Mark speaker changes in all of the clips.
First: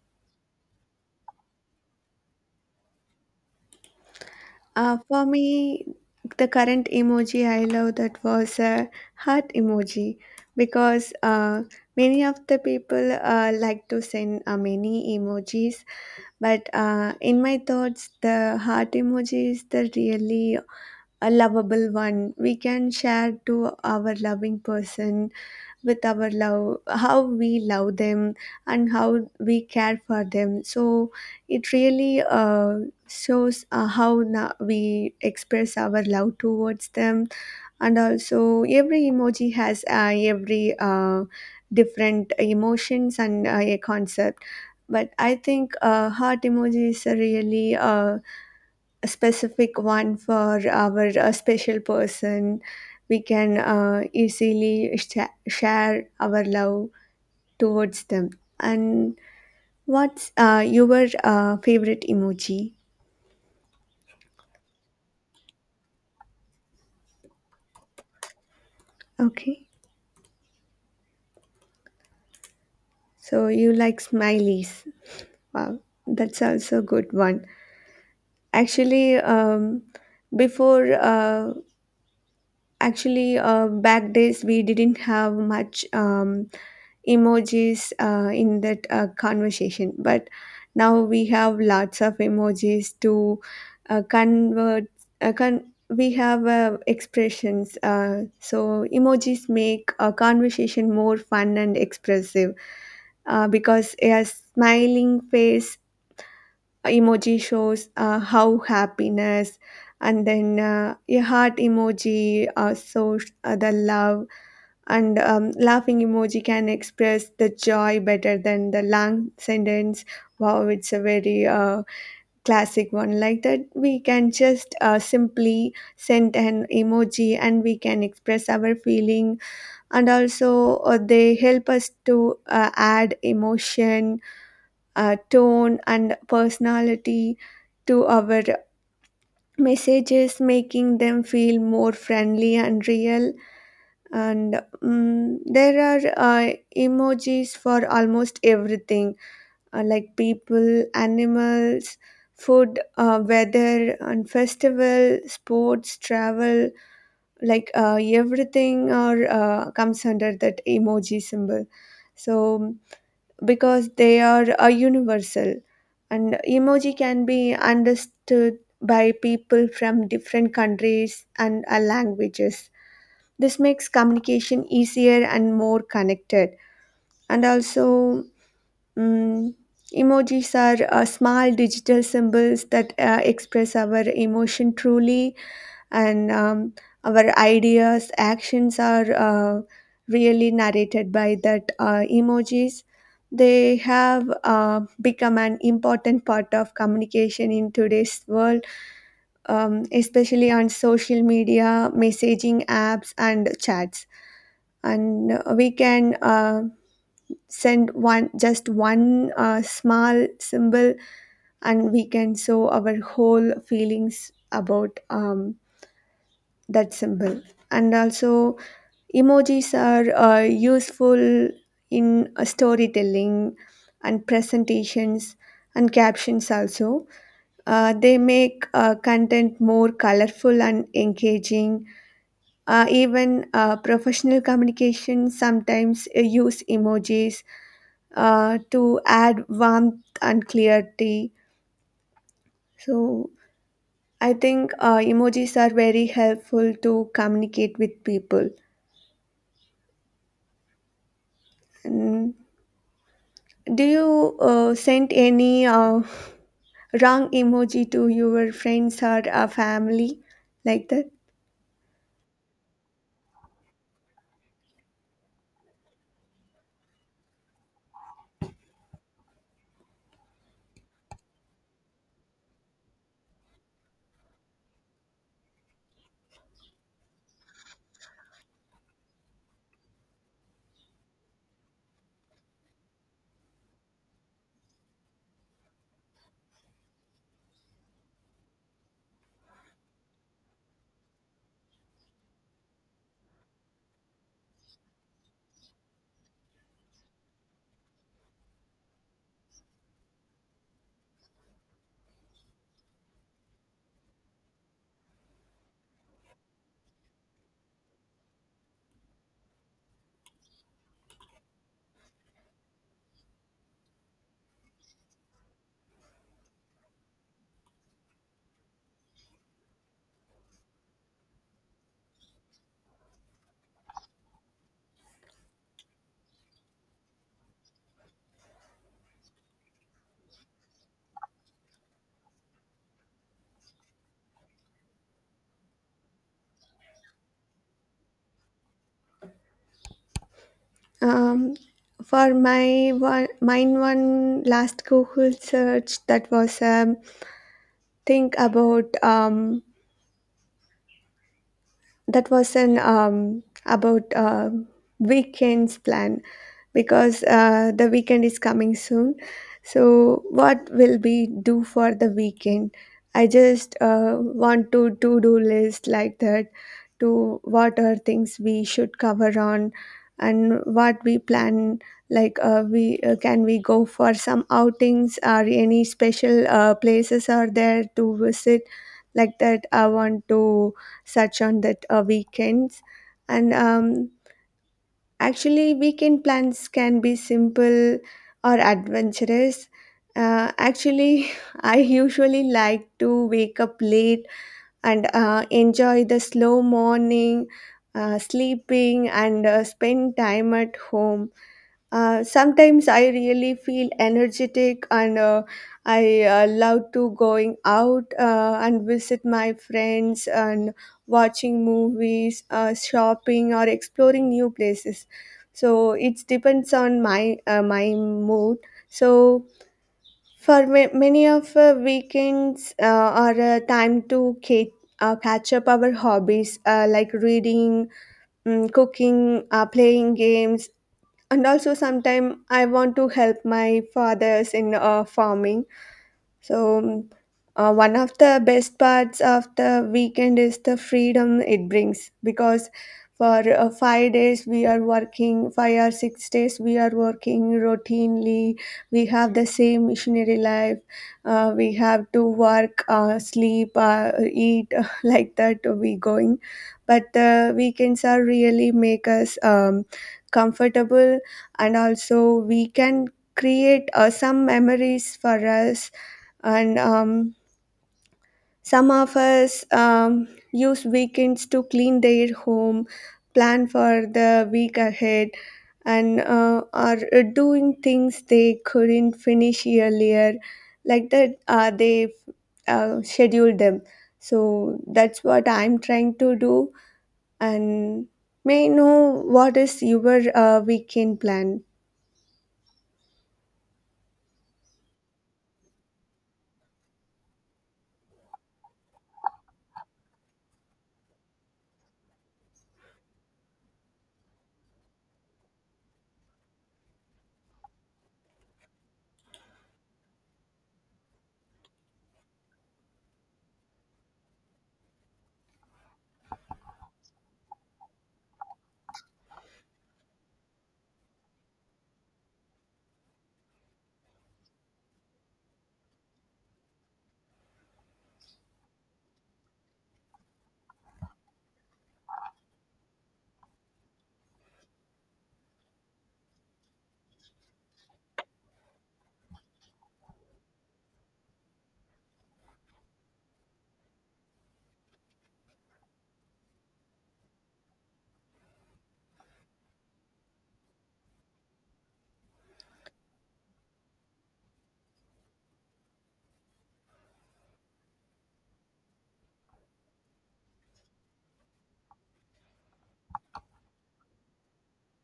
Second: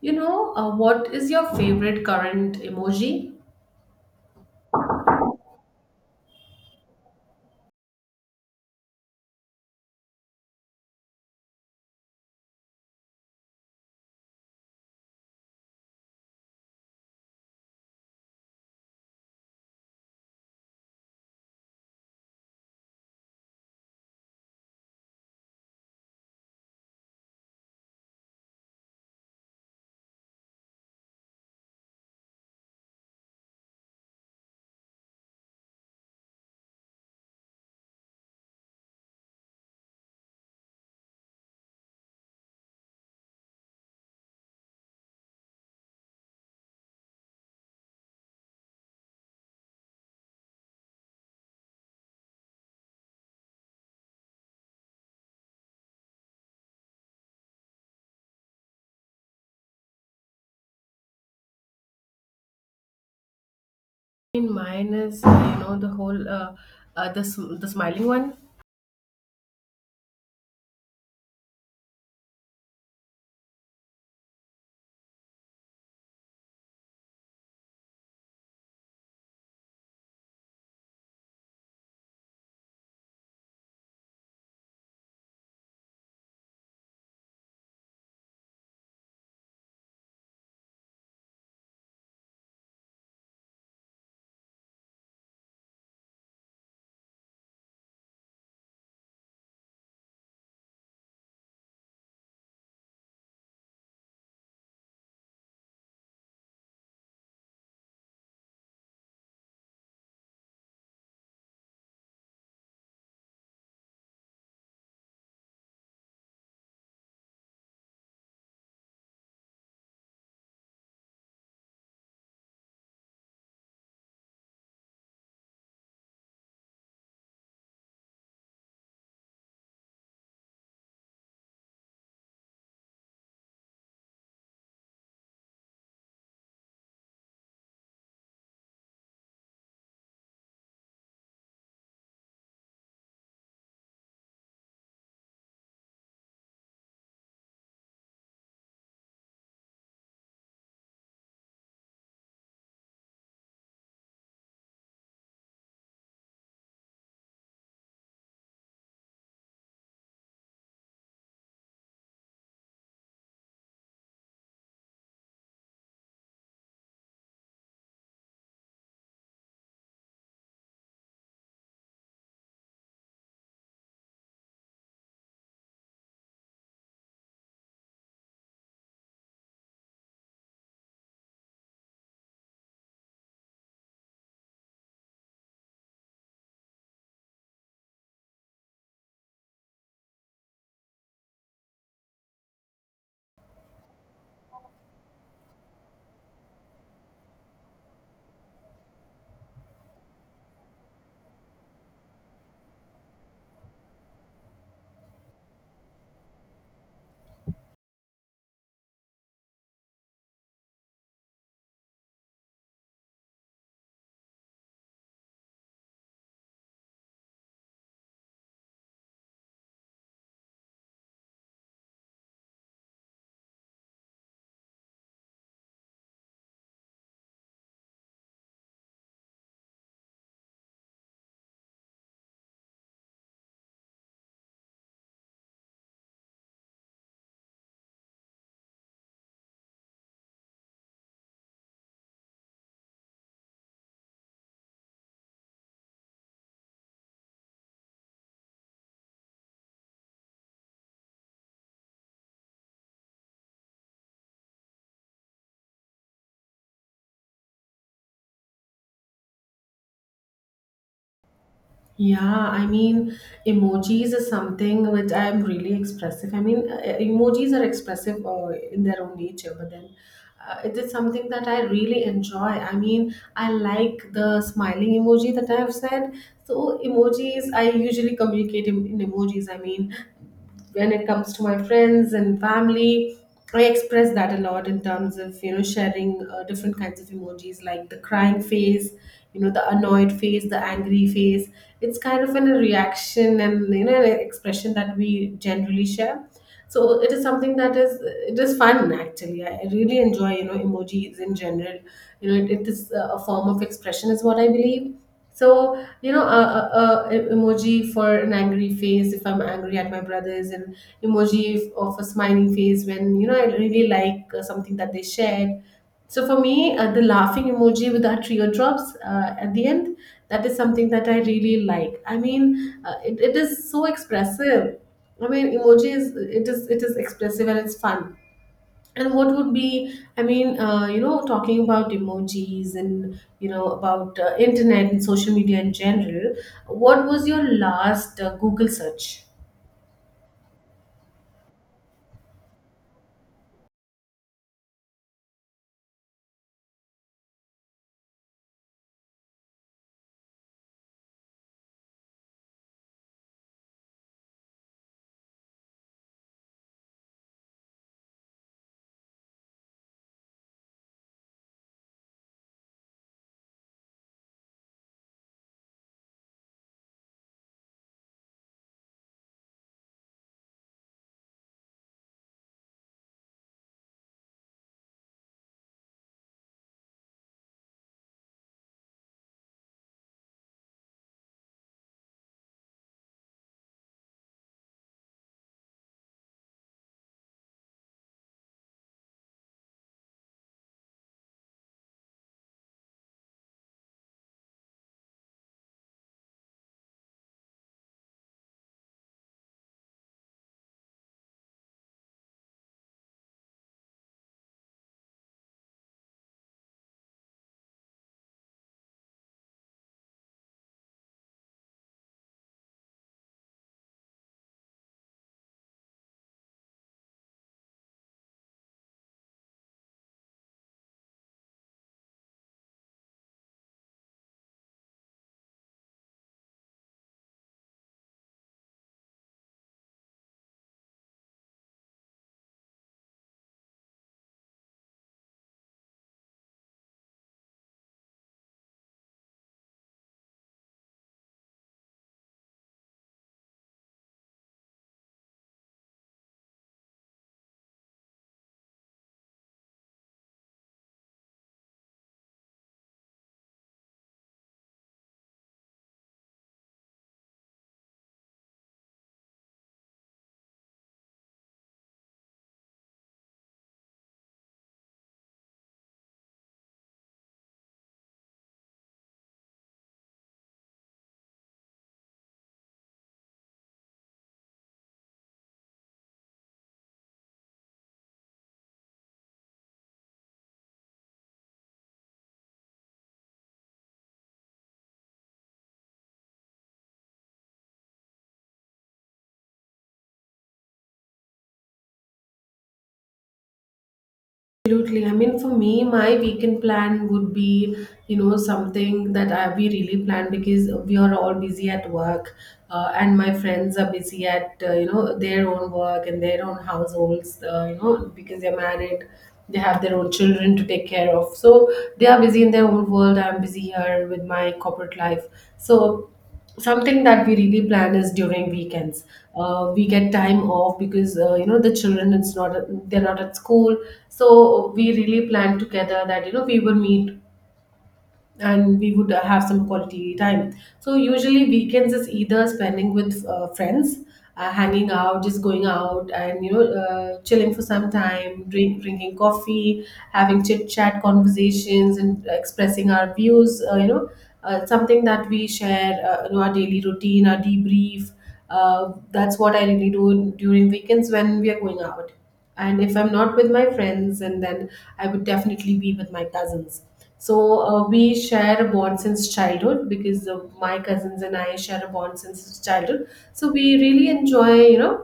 Speaker 1: You know, what is your favorite current emoji?
Speaker 2: For me, the current emoji I love that was a heart emoji because many of the people like to send many emojis, but in my thoughts, the heart emoji is the really a lovable one. We can share to our loving person with our love how we love them and how we care for them, so it really shows we express our love towards them. And also, every emoji has every different emotions and a concept, but I think heart emoji is a really a specific one for our special person. We can easily share our love towards them. And what's your favorite emoji?
Speaker 1: Mine is you know, the whole the smiling one.
Speaker 2: Okay, so you like smileys. Wow, that's also a good one. Actually, before actually back days we didn't have much. Emojis in that conversation, but now we have lots of emojis to convert uh, con- we have expressions, so emojis make a conversation more fun and expressive because a smiling face emoji shows how happiness, and then a heart emoji shows the love, and laughing emoji can express the joy better than the long sentence. Wow, it's a very classic one, like that we can just simply send an emoji and we can express our feeling. And also, they help us to add emotion, tone and personality to our messages, making them feel more friendly and real. And there are emojis for almost everything, like people, animals, food, weather and festival, sports, travel, like everything or comes under that emoji symbol. So because they are universal, and emoji can be understood by people from different countries and languages. This makes communication easier and more connected. And also, mm, emojis are small digital symbols that express our emotion truly, and our ideas, actions are really narrated by that emojis. They have become an important part of communication in today's world, especially on social media, messaging apps, and chats. And we can send one just one small symbol and we can show our whole feelings about that symbol. And also, emojis are useful in storytelling and presentations and captions also. They make content more colorful and engaging. Even professional communication sometimes use emojis to add warmth and clarity. So I think emojis are very helpful to communicate with people. Mm. Do you send any wrong emoji to your friends or family like that?
Speaker 1: Yeah, I mean, emojis is something which I am really expressive. I mean, emojis are expressive in their own nature, but then it is something that I really enjoy. I mean, I like the smiling emoji that I have said. So, emojis, I usually communicate in emojis. I mean, when it comes to my friends and family, I express that a lot in terms of, you know, sharing different kinds of emojis, like the crying face, you know, the annoyed face, the angry face. It's kind of a reaction and, you know, an expression that we generally share. So it is something that is fun. Actually, I really enjoy, you know, emojis in general. You know, it is a form of expression, is what I believe. So, you know, a emoji for an angry face if I'm angry at my brothers, and emoji of a smiling face when, you know, I really like something that they shared. So for me, the laughing emoji with our teardrops at the end, that is something that I really like. I mean, it is so expressive. I mean, emoji is it is it is expressive and it's fun. And what would be, I mean, you know, talking about emojis and, you know, about internet and social media in general, what was your last Google search?
Speaker 2: Um, for my one, mine one last Google search, that was think about that was an about weekends plan because the weekend is coming soon. So, what will we do for the weekend? I just want to do list like that, to what are things we should cover on and what we plan, like we can we go for some outings or any special places are there to visit, like that I want to search on that weekends. And actually, weekend plans can be simple or adventurous. Uh, actually, I usually like to wake up late and enjoy the slow morning, sleeping, and spend time at home. Sometimes I really feel energetic, and I love to going out and visit my friends, and watching movies, shopping, or exploring new places. So it depends on my mood. So for many of weekends are a time to catch up our hobbies, like reading, cooking, playing games, and also sometime I want to help my fathers in farming. So, one of the best parts of the weekend is the freedom it brings, because for 5 days we are working, 5 or 6 days we are working routinely. We have the same missionary life. We have to work, sleep, eat like that. We going, but the weekends are really make us comfortable, and also we can create some memories for us. And some of us use weekends to clean their home, plan for the week ahead, and are doing things they couldn't finish earlier, like that they schedule them. So that's what I'm trying to do. And may I know, what is your weekend plan?
Speaker 1: Absolutely. I mean, for me, my weekend plan would be, you know, something that we really plan, because we are all busy at work, and my friends are busy at, you know, their own work and their own households, you know, because they're married, they have their own children to take care of. So they are busy in their own world. I'm busy here with my corporate life. So something that we really plan is during weekends, we get time off because, you know, the children, it's not, they're not at school. So we really plan together that, you know, we will meet and we would have some quality time. So usually weekends is either spending with friends, hanging out, just going out, and you know, chilling for some time, drinking coffee, having chit chat conversations, and expressing our views. You know, something that we share, you know, our daily routine, our debrief. That's what I really do during weekends when we are going out. And if I'm not with my friends, and then I would definitely be with my cousins. So we share a bond since childhood, because my cousins and I share a bond since childhood. So we really enjoy, you know,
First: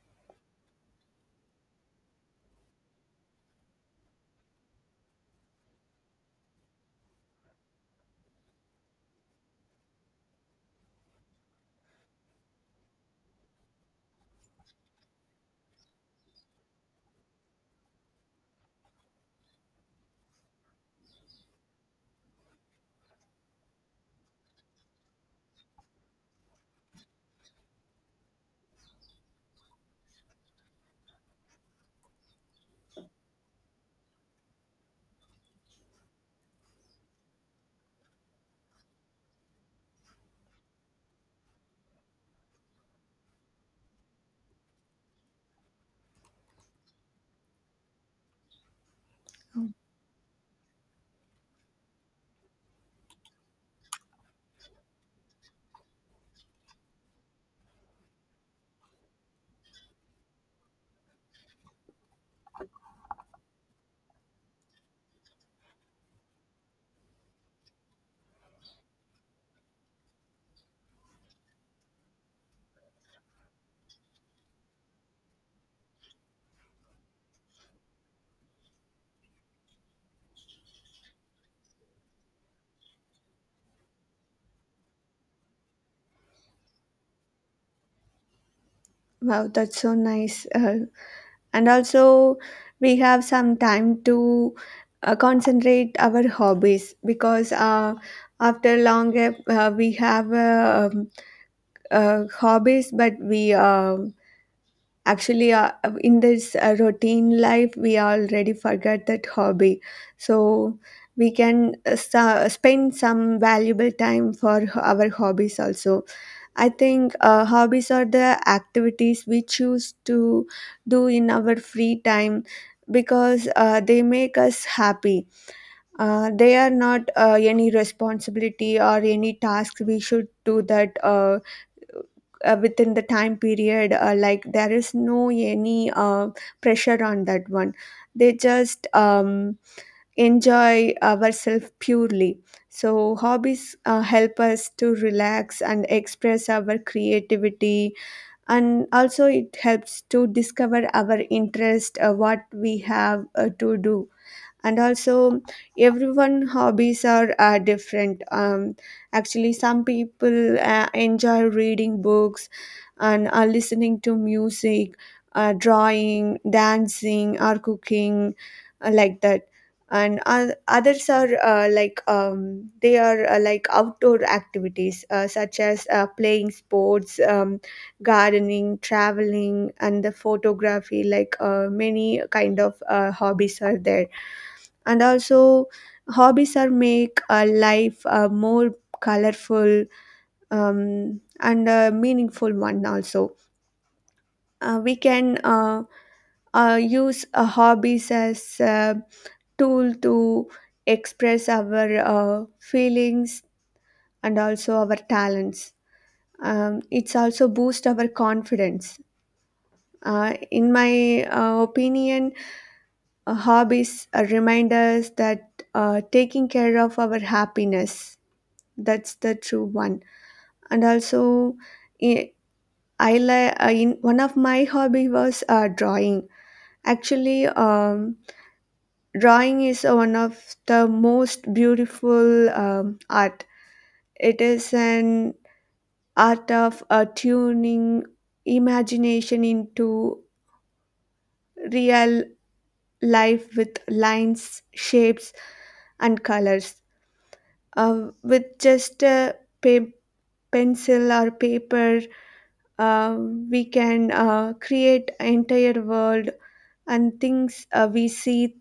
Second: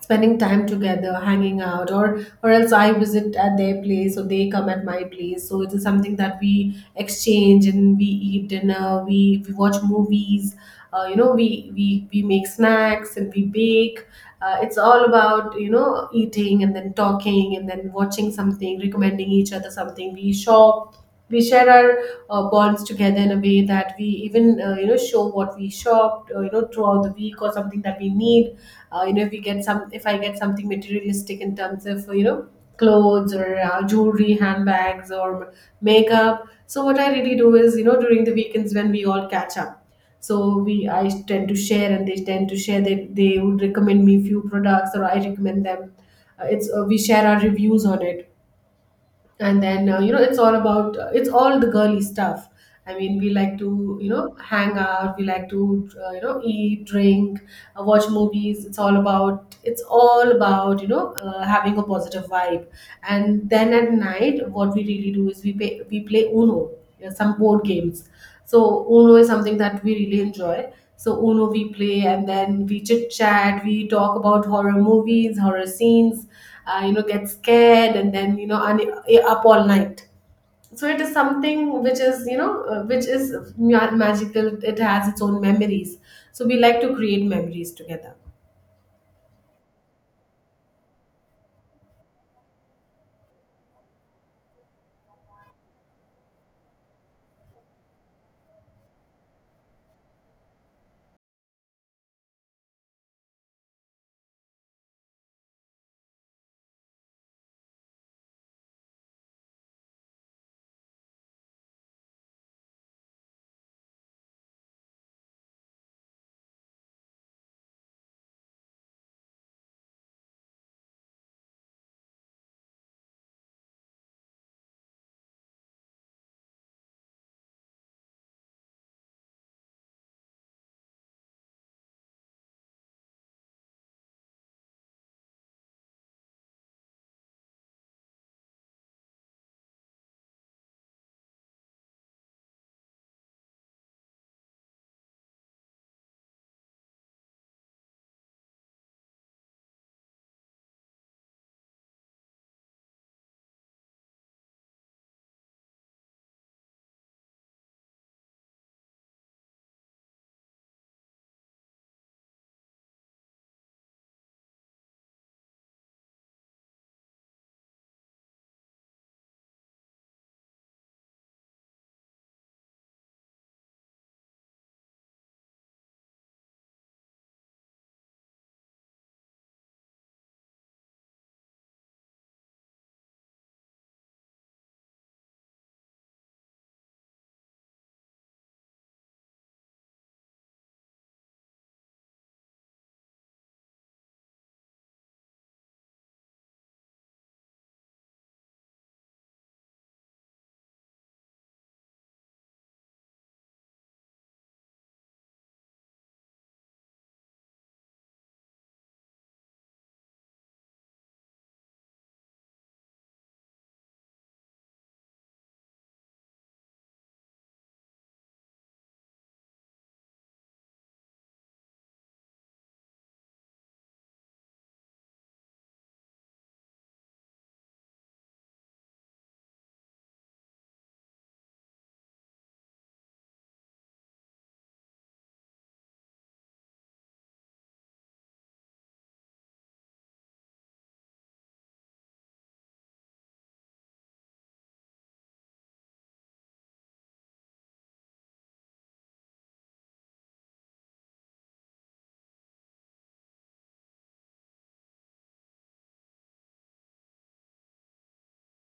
Speaker 1: spending time together, hanging out, or else I visit at their place or they come at my place. So it is something that we exchange, and we eat dinner, we watch movies. Uh, you know, we make snacks and we bake. Uh, it's all about, you know, eating and then talking and then watching something, recommending each other something, we shop. We share our bonds together in a way that we even, you know, show what we shopped, you know, throughout the week, or something that we need. Uh, you know, if we get some, if I get something materialistic in terms of, you know, clothes or jewelry, handbags, or makeup. So what I really do is, you know, during the weekends when we all catch up, so we I tend to share and they tend to share. They would recommend me few products or I recommend them. It's, we share our reviews on it. And then, you know, it's all about, it's all the girly stuff. I mean, we like to, you know, hang out. We like to, you know, eat, drink, watch movies. It's all about, it's all about, you know, having a positive vibe. And then at night, what we really do is we play Uno, you know, some board games. So Uno is something that we really enjoy. So Uno we play, and then we chit chat, we talk about horror movies, horror scenes, you know, get scared, and then, you know, and up all night. So it is something which is, you know, magical. It has its own memories. So we like to create memories together.
Speaker 2: Wow, that's so nice. And also, we have some time to concentrate our hobbies, because after long gap we have hobbies, but we actually in this routine life we already forget that hobby. So we can spend some valuable time for our hobbies also. I think hobbies are the activities we choose to do in our free time, because they make us happy. They are not any responsibility or any task we should do, that within the time period, like there is no any pressure on that one. They just enjoy ourselves purely. So hobbies help us to relax and express our creativity, and also it helps to discover our interest, what we have to do. And also, everyone hobbies are different. Um, actually, some people enjoy reading books, and are listening to music, drawing, dancing, or cooking, like that. And others are they are like outdoor activities, such as playing sports, gardening, traveling, and the photography, like many kind of hobbies are there. And also, hobbies are make a life a more colorful and a meaningful one also. We can use hobbies as a tool to express our feelings and also our talents. It's also boost our confidence, in my opinion. Hobbies remind us that taking care of our happiness, that's the true one. And also, i in one of my hobby was drawing. Actually, drawing is one of the most beautiful art. It is an art of tuning imagination into real life with lines, shapes, and colors. With just a pa- pencil or paper, uh, we can create entire world, and things we see,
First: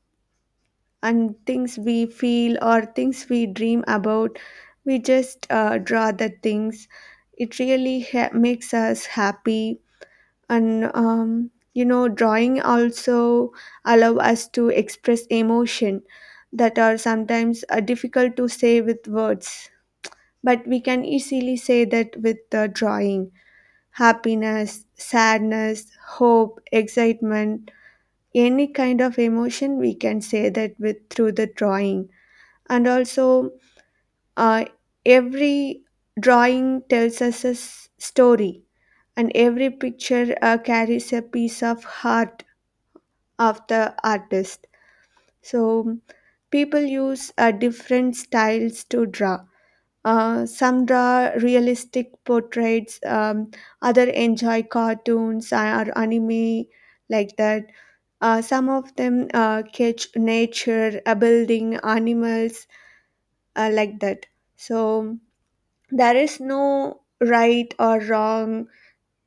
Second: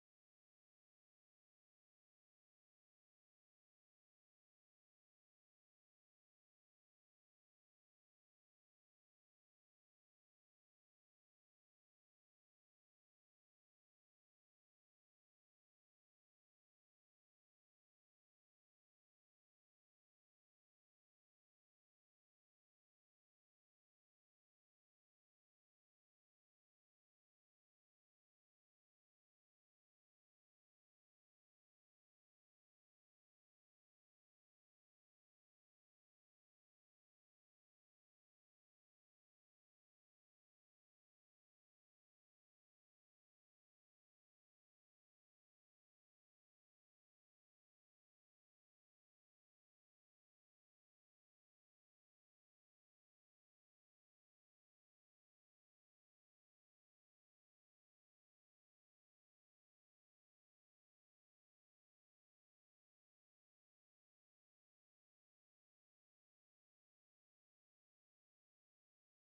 Speaker 2: and things we feel, or things we dream about, we just draw the things. It really makes us happy. And you know, drawing also allow us to express emotion that are sometimes difficult to say with words, but we can easily say that with the drawing: happiness, sadness, hope, excitement, any kind of emotion we can say that with through the drawing. And also, uh, every drawing tells us a story, and every picture carries a piece of heart of the artist. So people use different styles to draw. Some draw realistic portraits, other enjoy cartoons or anime, like that. Some of them catch nature, building, animals, like that. So there is no right or wrong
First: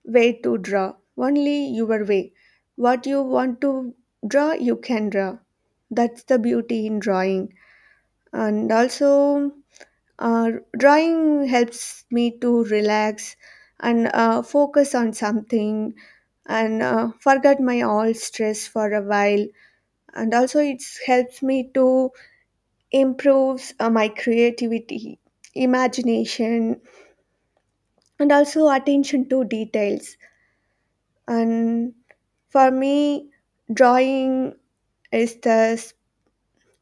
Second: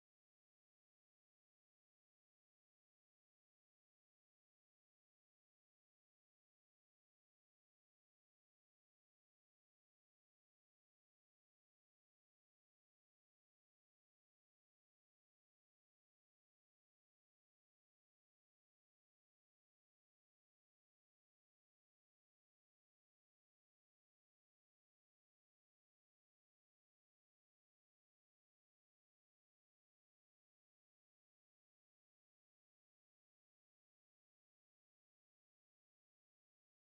Speaker 2: way to draw, only your way. What you want to draw, you can draw. That's the beauty in drawing. And also, uh, drawing helps me to relax and focus on something, and forget my all stress for a while. And also it helps me to improves my creativity, imagination, and also attention to details. And for me, drawing is the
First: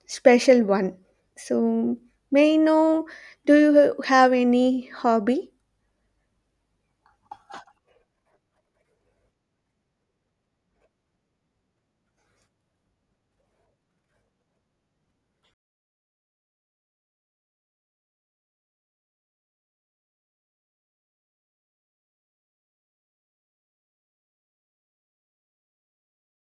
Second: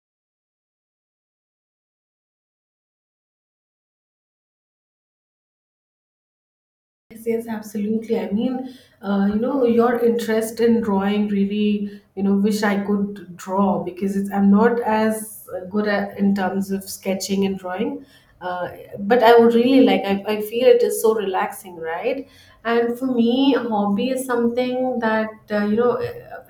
Speaker 2: special one. So may I know, do you have any hobby?
Speaker 1: Yes, yes, absolutely. I mean, you know, your interest in drawing really, you know, wish I could draw, because it's, I'm not as good at in terms of sketching and drawing. Uh, but I would really like, I feel it is so relaxing, right? And for me, a hobby is something that, you know,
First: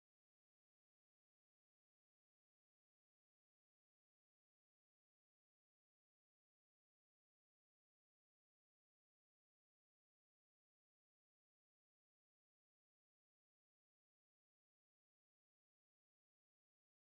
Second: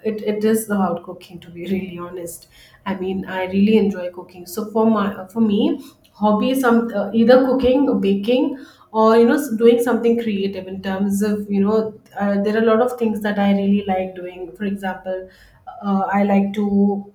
Speaker 1: it is about cooking, to be really honest. I mean, I really enjoy cooking. So for me, hobby is some, either cooking, baking, or you know, doing something creative in terms of, you know, there are a lot of things that I really like doing. For example, I like to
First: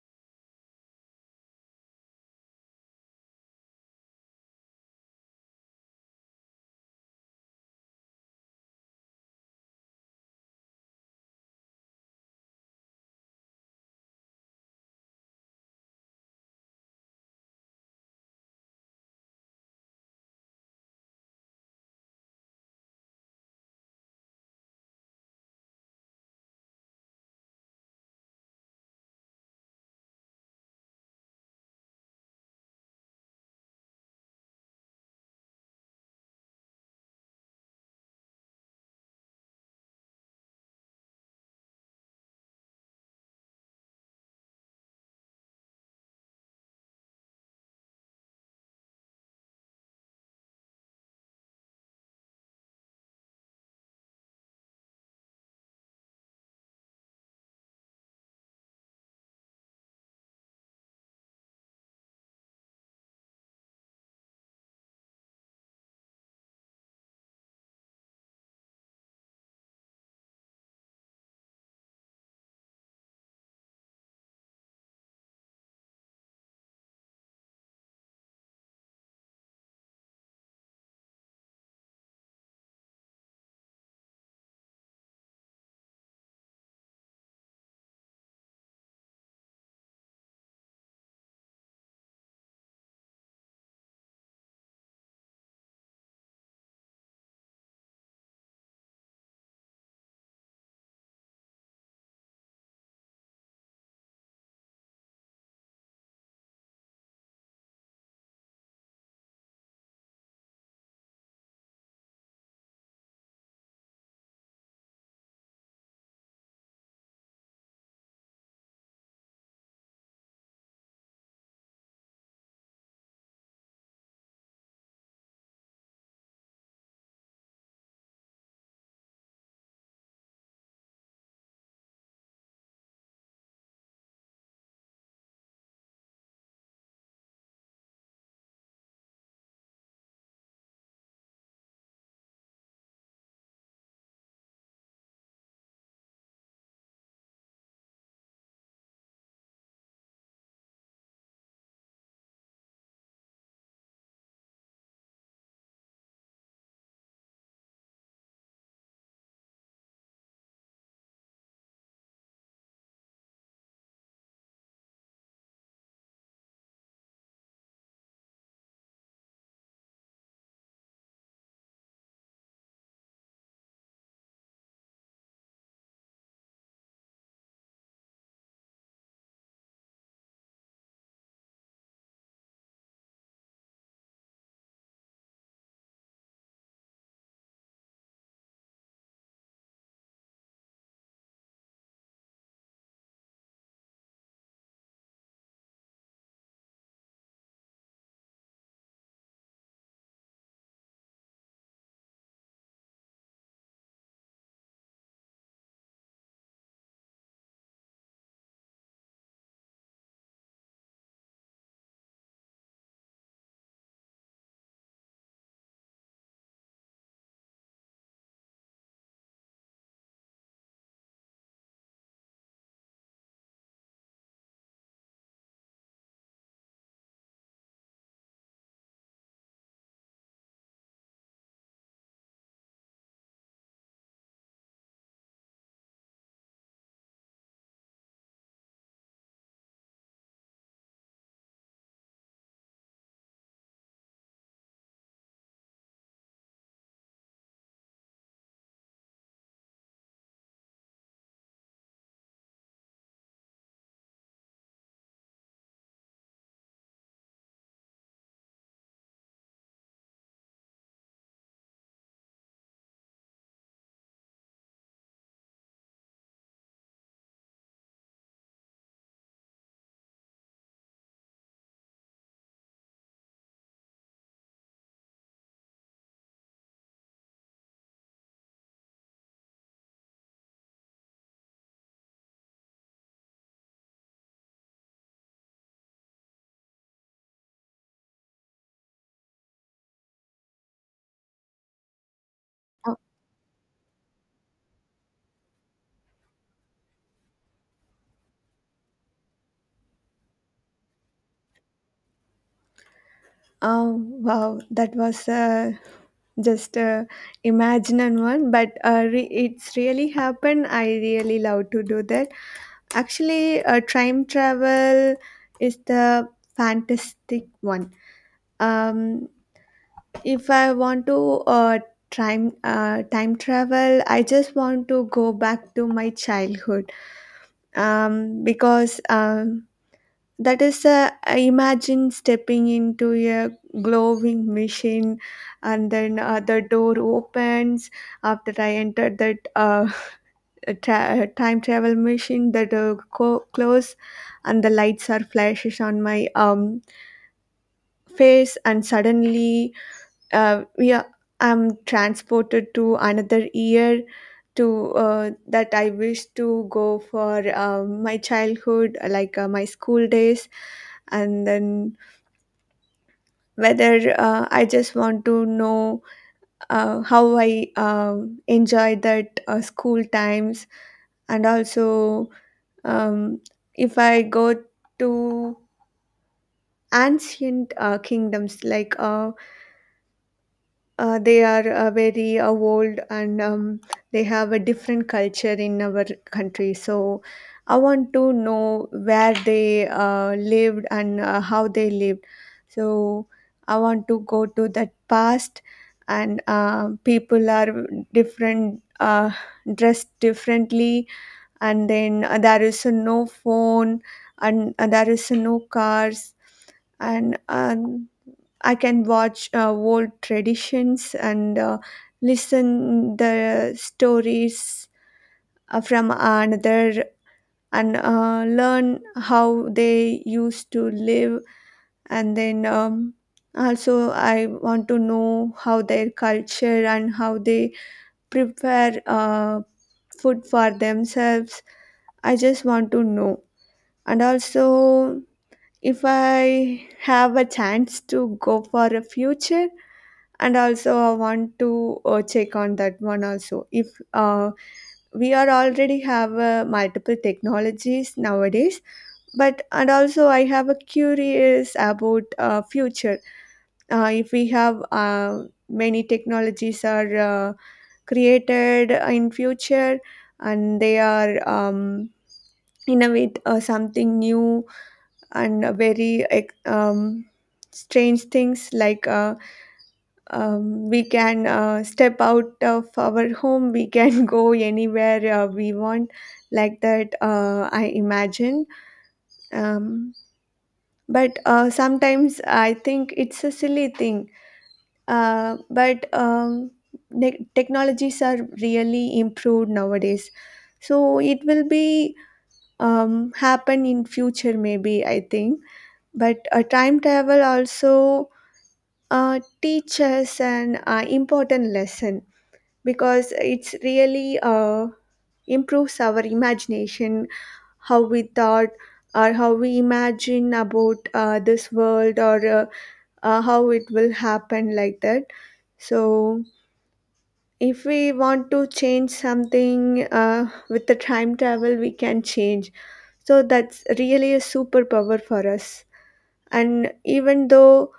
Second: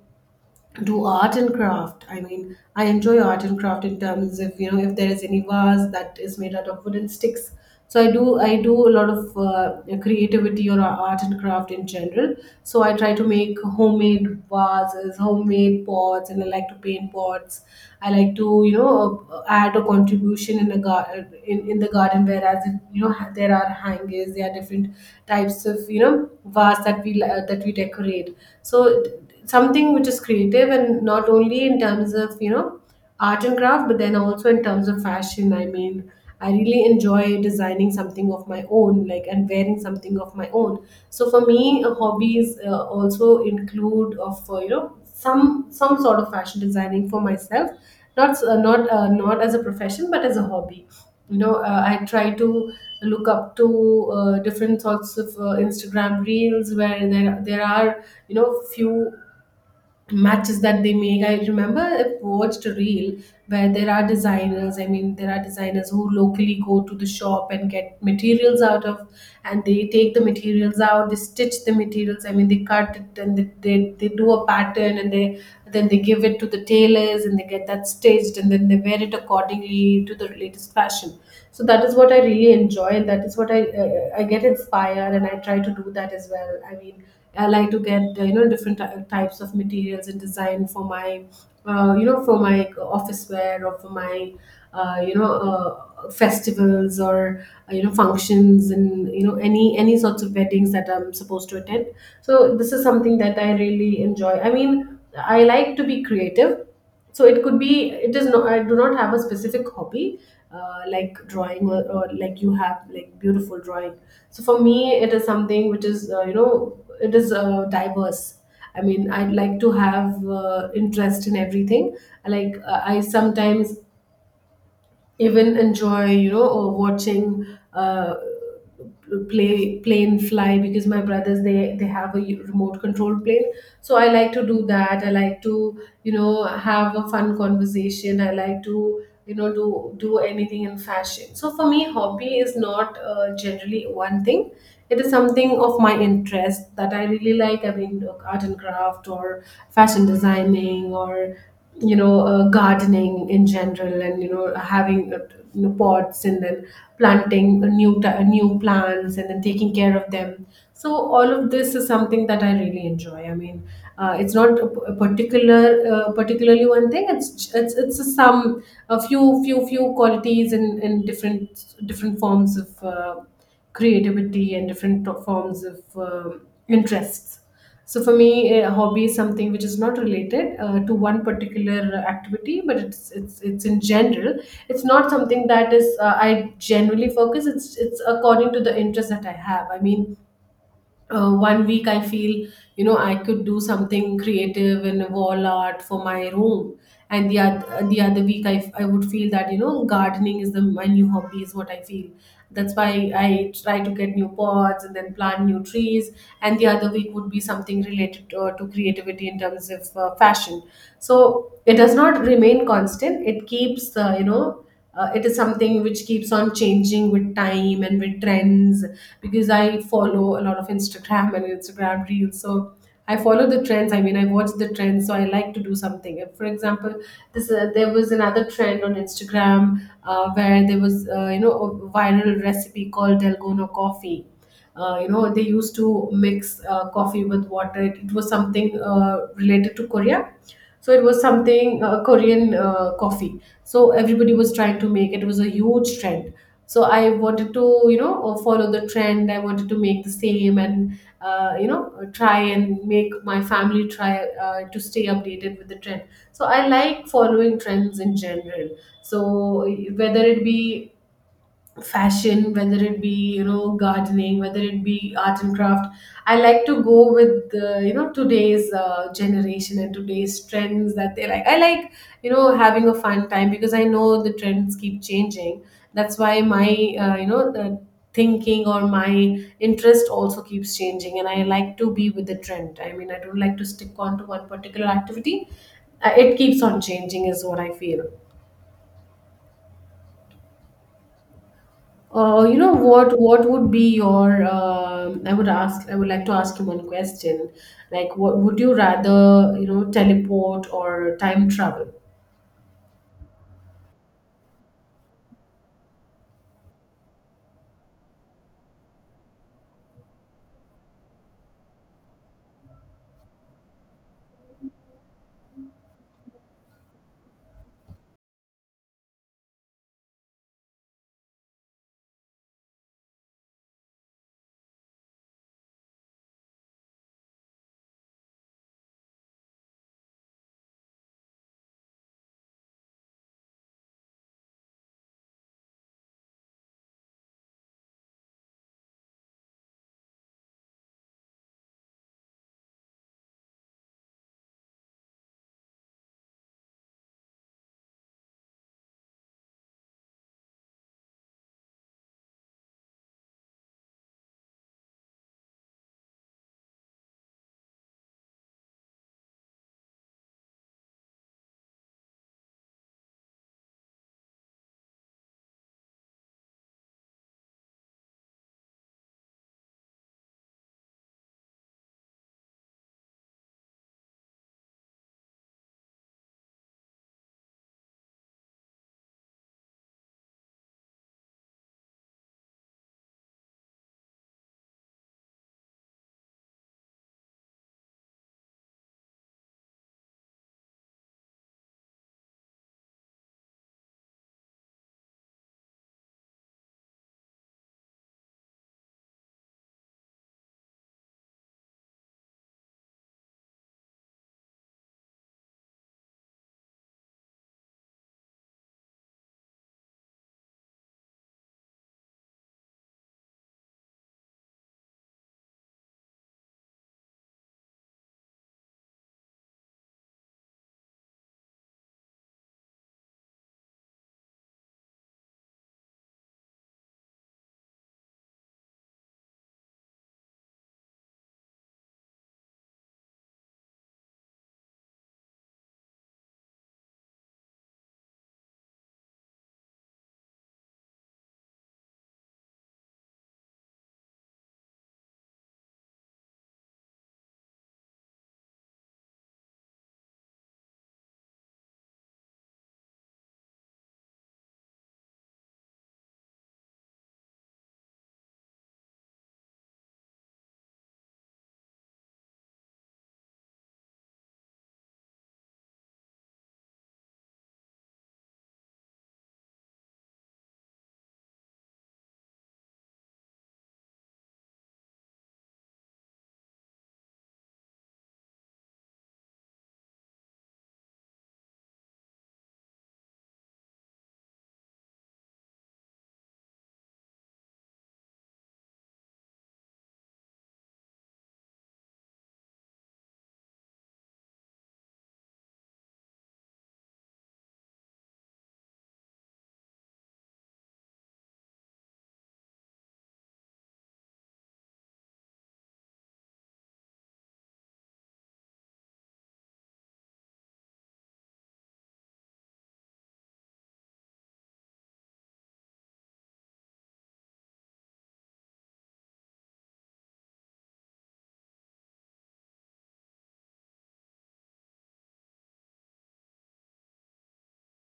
Speaker 1: do art and craft. I mean, I enjoy art and craft in terms of, you know, if there is any vase that is made out of wooden sticks. So I do a lot of creativity or art and craft in general. So I try to make homemade vases, homemade pots, and I like to paint pots. I like to, you know, add a contribution in the in the garden. Whereas it, you know, there are hangers, there are different types of, you know, vase that we that we decorate. So something which is creative, and not only in terms of, you know, art and craft, but then also in terms of fashion. I mean, I really enjoy designing something of my own, like and wearing something of my own. So for me, hobbies also include of, you know, some some sort of fashion designing for myself, not, not as a profession but as a hobby. You know, I try to look up to different sorts of Instagram reels, where there are, you know, few matches that they make. I remember I watched a reel where there are designers. I mean, there are designers who locally go to the shop and get materials out of, and they take the materials out, they stitch the materials. I mean, they cut it and they do a pattern, and they then they give it to the tailors and they get that stitched, and then they wear it accordingly to the latest fashion. So that is what I really enjoy. That is what I get inspired, and I try to do that as well. I mean, I like to get, you know, different types of materials and design for my, you know, for my, office wear or for my you know, festivals or, you know, functions, and you know, any sorts of weddings that I'm supposed to attend. So this is something that I really enjoy. I mean, I like to be creative. So it could be, it is not, I do not have a specific hobby, like drawing, or like you have like beautiful drawing. So for me, it is something which is, you know, it is diverse. I mean, I like to have interest in everything. Like, I sometimes even enjoy, you know, or watching uh, play plane fly, because my brothers, they have a remote control plane. So I like to do that. I like to, you know, have a fun conversation. I like to, you know, do anything in fashion. So for me, hobby is not, generally one thing. It is something of my interest that I really like. I mean, look, art and craft, or fashion designing, or you know, gardening in general, and you know, having, you know, pots, and then planting new plants, and then taking care of them. So all of this is something that I really enjoy. I mean, it's not a particular, particularly one thing. It's it's a sum, a few few qualities in different forms of creativity, and different forms of um interests. So for me, a hobby is something which is not related, to one particular activity, but it's in general. It's not something that is, I generally focus. It's according to the interest that I have. I mean, one week I feel, I could do something creative in wall art for my room. And the other week, I would feel that, gardening is the my new hobby, is what I feel. That's why I try to get new pots and then plant new trees. And the other week would be something related to creativity in terms of fashion. So it does not remain constant. It keeps, it is something which keeps on changing with time and with trends because I follow a lot of Instagram and Instagram reels. So I follow the trends. I mean, I watch the trends, so I like to do something if, for example, this there was another trend on Instagram, where there was, you know, a viral recipe called Delgono coffee. You know, they used to mix coffee with water. It was something related to Korea. So it was something, Korean coffee, so everybody was trying to make it. It was a huge trend. So I wanted to, you know, follow the trend. I wanted to make the same and, you know, try and make my family try, to stay updated with the trend. So I like following trends in general. So whether it be fashion, whether it be, you know, gardening, whether it be art and craft, I like to go with the, you know, today's generation and today's trends that they like. I like, you know, having a fun time because I know the trends keep changing. That's why my, you know, the thinking or my interest also keeps changing, and I like to be with the trend. I mean, I don't like to stick on to one particular activity. It keeps on changing is what I feel. You know what? What would be your? I would ask. I would like to ask you one question. Like, what would you rather? You know, teleport or time travel?
Speaker 2: Wow, that was just a imagined one, but it's really happened. I really love to do that. Actually, time travel is the fantastic one. Um, if I want to time travel, I just want to go back to my childhood. Because that is imagine stepping into a glowing machine, and then the door opens. After I entered that time travel machine, the door close, and the lights are flashes on my face, and suddenly yeah, I'm transported to another year, to that I wish to go for my childhood, like my school days. And then whether I just want to know how I enjoy that school times. And also, um, if I go to ancient kingdoms, like they are very old, and they have a different culture in our country, so I want to know where they lived and how they lived. So I want to go to that past, and people are different dressed differently, and then there is no phone, and there is no cars, and I can watch old traditions and listen the stories from another, and learn how they used to live. And then also I want to know how their culture and how they prepare food for themselves. I just want to know. And also, if I have a chance to go for a future, and also I want to check on that one also. If uh, we are already have multiple technologies nowadays, but and also I have a curious about future, if we have many technologies are created in future, and they are innovate something new, and very um, strange things, like we can step out of our home, we can go anywhere we want, like that I imagine. um, but sometimes I think it's a silly thing, but technologies are really improved nowadays, so it will be happen in future, maybe I think. But time travel also teaches an important lesson, because it's really improves our imagination, how we thought or how we imagine about this world, or how it will happen, like that. So if we want to change something with the time travel, we can change. So that's really a superpower for us. And even though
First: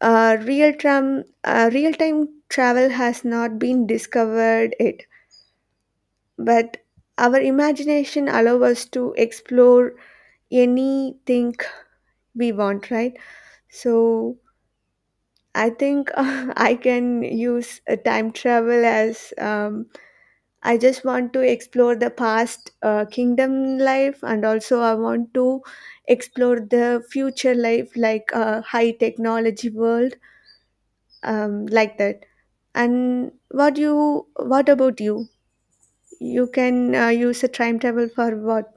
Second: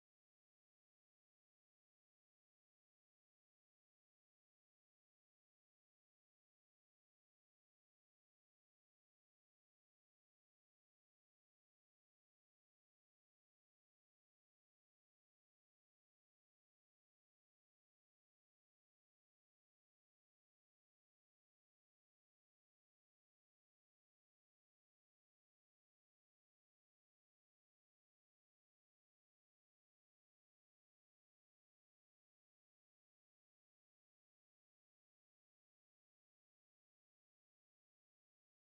Speaker 2: real time travel has not been discovered yet, but our imagination allow us to explore anything we want, right? So I think I can use a time travel as I just want to explore the past kingdom life, and also I want to explore the future life, like a high technology world, like that. And what you, what about you? You can use a time travel for what?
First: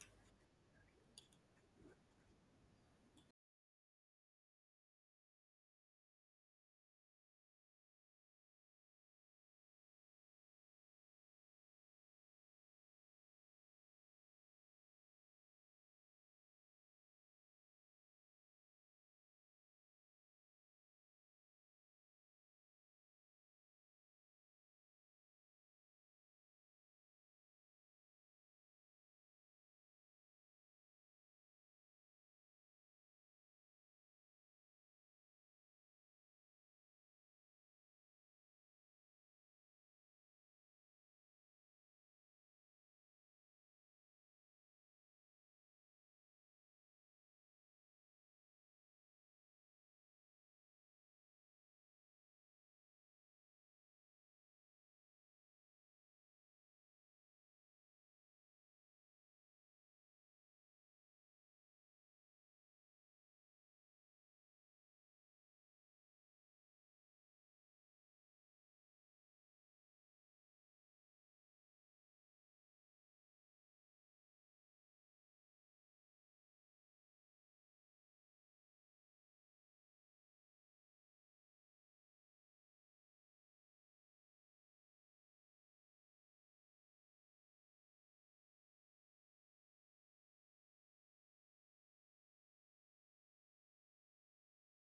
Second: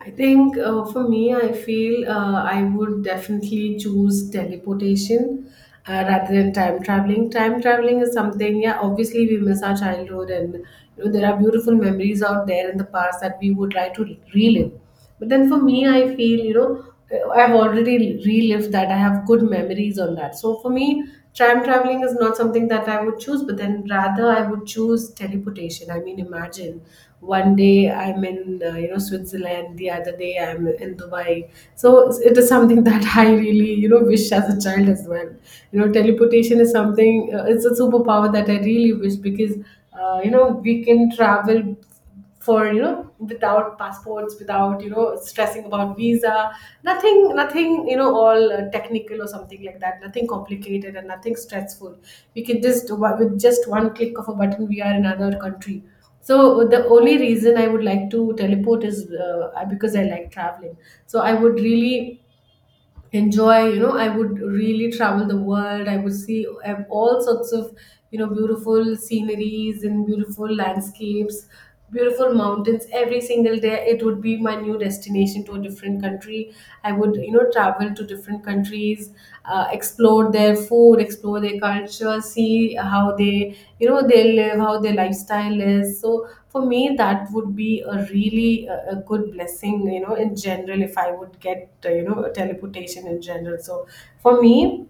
Speaker 1: I think, for me, I feel, I would definitely choose teleportation rather than time traveling. Time traveling is something, yeah, obviously we miss our childhood, and you know there are beautiful memories out there in the past that we would like to relive. But then for me, I feel, you know, I've already relived that. I have good memories on that. So for me, time traveling is not something that I would choose, but then rather I would choose teleportation. I mean, imagine one day I'm in, you know, Switzerland, the other day I'm in Dubai. So it is something that I really, you know, wish as a child as well. You know, teleportation is something, it's a superpower that I really wish because, you know, we can travel, for you know, without passports, without, you know, stressing about visa. Nothing, you know, all technical or something like that, nothing complicated and nothing stressful. We can just, with just one click of a button, we are in another country. So the only reason I would like to teleport is, because I like traveling. So I would really enjoy, you know, I would really travel the world. I would see all sorts of, you know, beautiful sceneries and beautiful landscapes, beautiful mountains. Every single day it would be my new destination to a different country. I would, you know, travel to different countries, explore their food, explore their culture, see how they, you know, they live, how their lifestyle is. So for me, that would be a really, a good blessing, you know, in general, if I would get, you know, a teleportation in general. So for me,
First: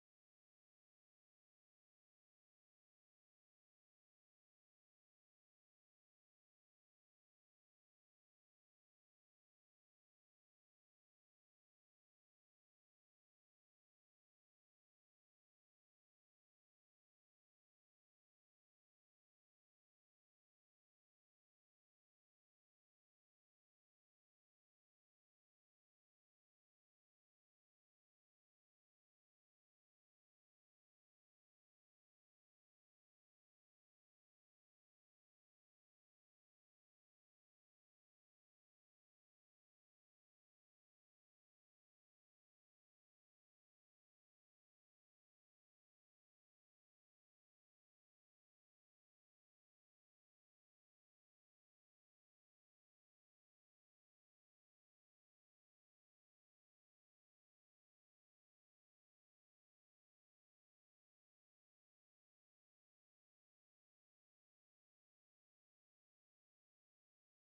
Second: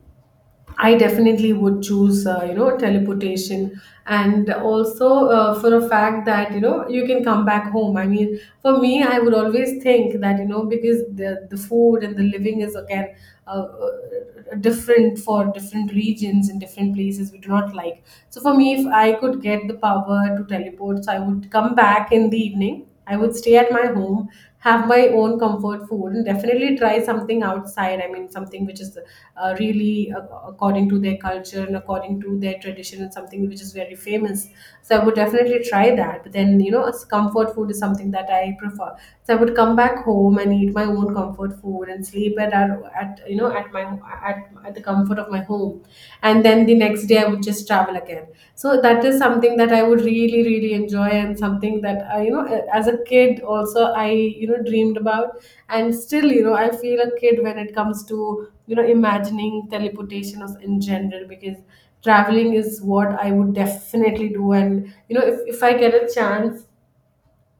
Speaker 1: I definitely would choose, you know, teleportation, and also for a fact that, you know, you can come back home. I mean, for me, I would always think that, you know, because the food and the living is again, uh, different for different regions and different places we do not like. So for me, if I could get the power to teleport, so I would come back in the evening. I would stay at my home, have my own comfort food, and definitely try something outside. I mean, something which is, really, according to their culture and according to their tradition, and something which is very famous. So I would definitely try that. But then, you know, as comfort food is something that I prefer. So I would come back home and eat my own comfort food and sleep at, you know, at my, at the comfort of my home. And then the next day I would just travel again. So that is something that I would really really enjoy and something that I, you know, as a kid also, I, you know, dreamed about. And still, you know, I feel a kid when it comes to, you know, imagining teleportation of in general, because traveling is what I would definitely do. And you know, if I get a chance,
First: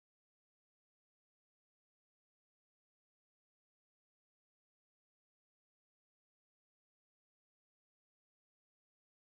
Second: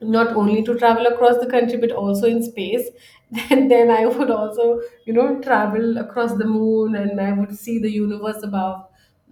Speaker 1: not only to travel across the country but also in space, then I would also, you know, travel across the moon, and I would see the universe above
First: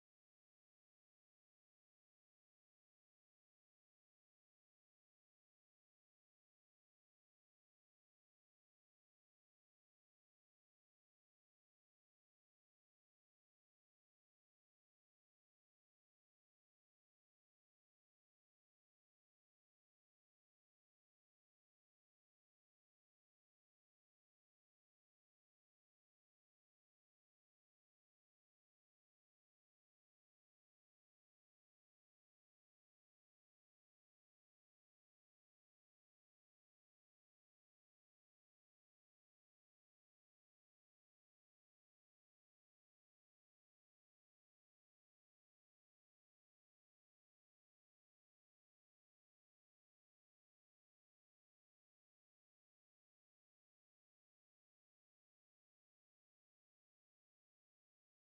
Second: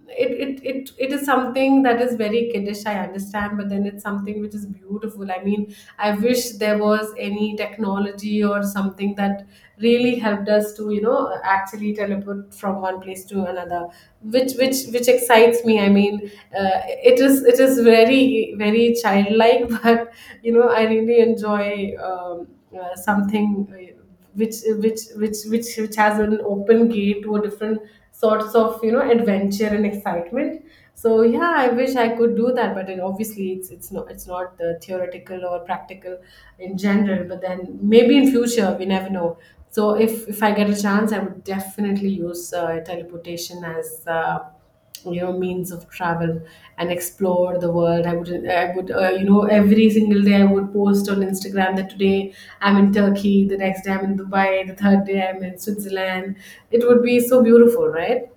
Speaker 1: it. It is something that is very kiddish, I understand, but then it's something which is beautiful. I mean, I wish there was any technology or something that really helped us to, you know, actually teleport from one place to another, which excites me. I mean, uh, it is, it is very very childlike. But you know, I really enjoy something which which has an open gate to a different sorts of, you know, adventure and excitement. So yeah, I wish I could do that, but obviously it's not, it's not, theoretical or practical in general. But then maybe in future we never know. So if I get a chance, I would definitely use, teleportation as, you know, means of travel and explore the world. I would, you know, every single day I would post on Instagram that today I'm in Turkey, the next day I'm in Dubai, the third day I'm in Switzerland. It would be so beautiful, right?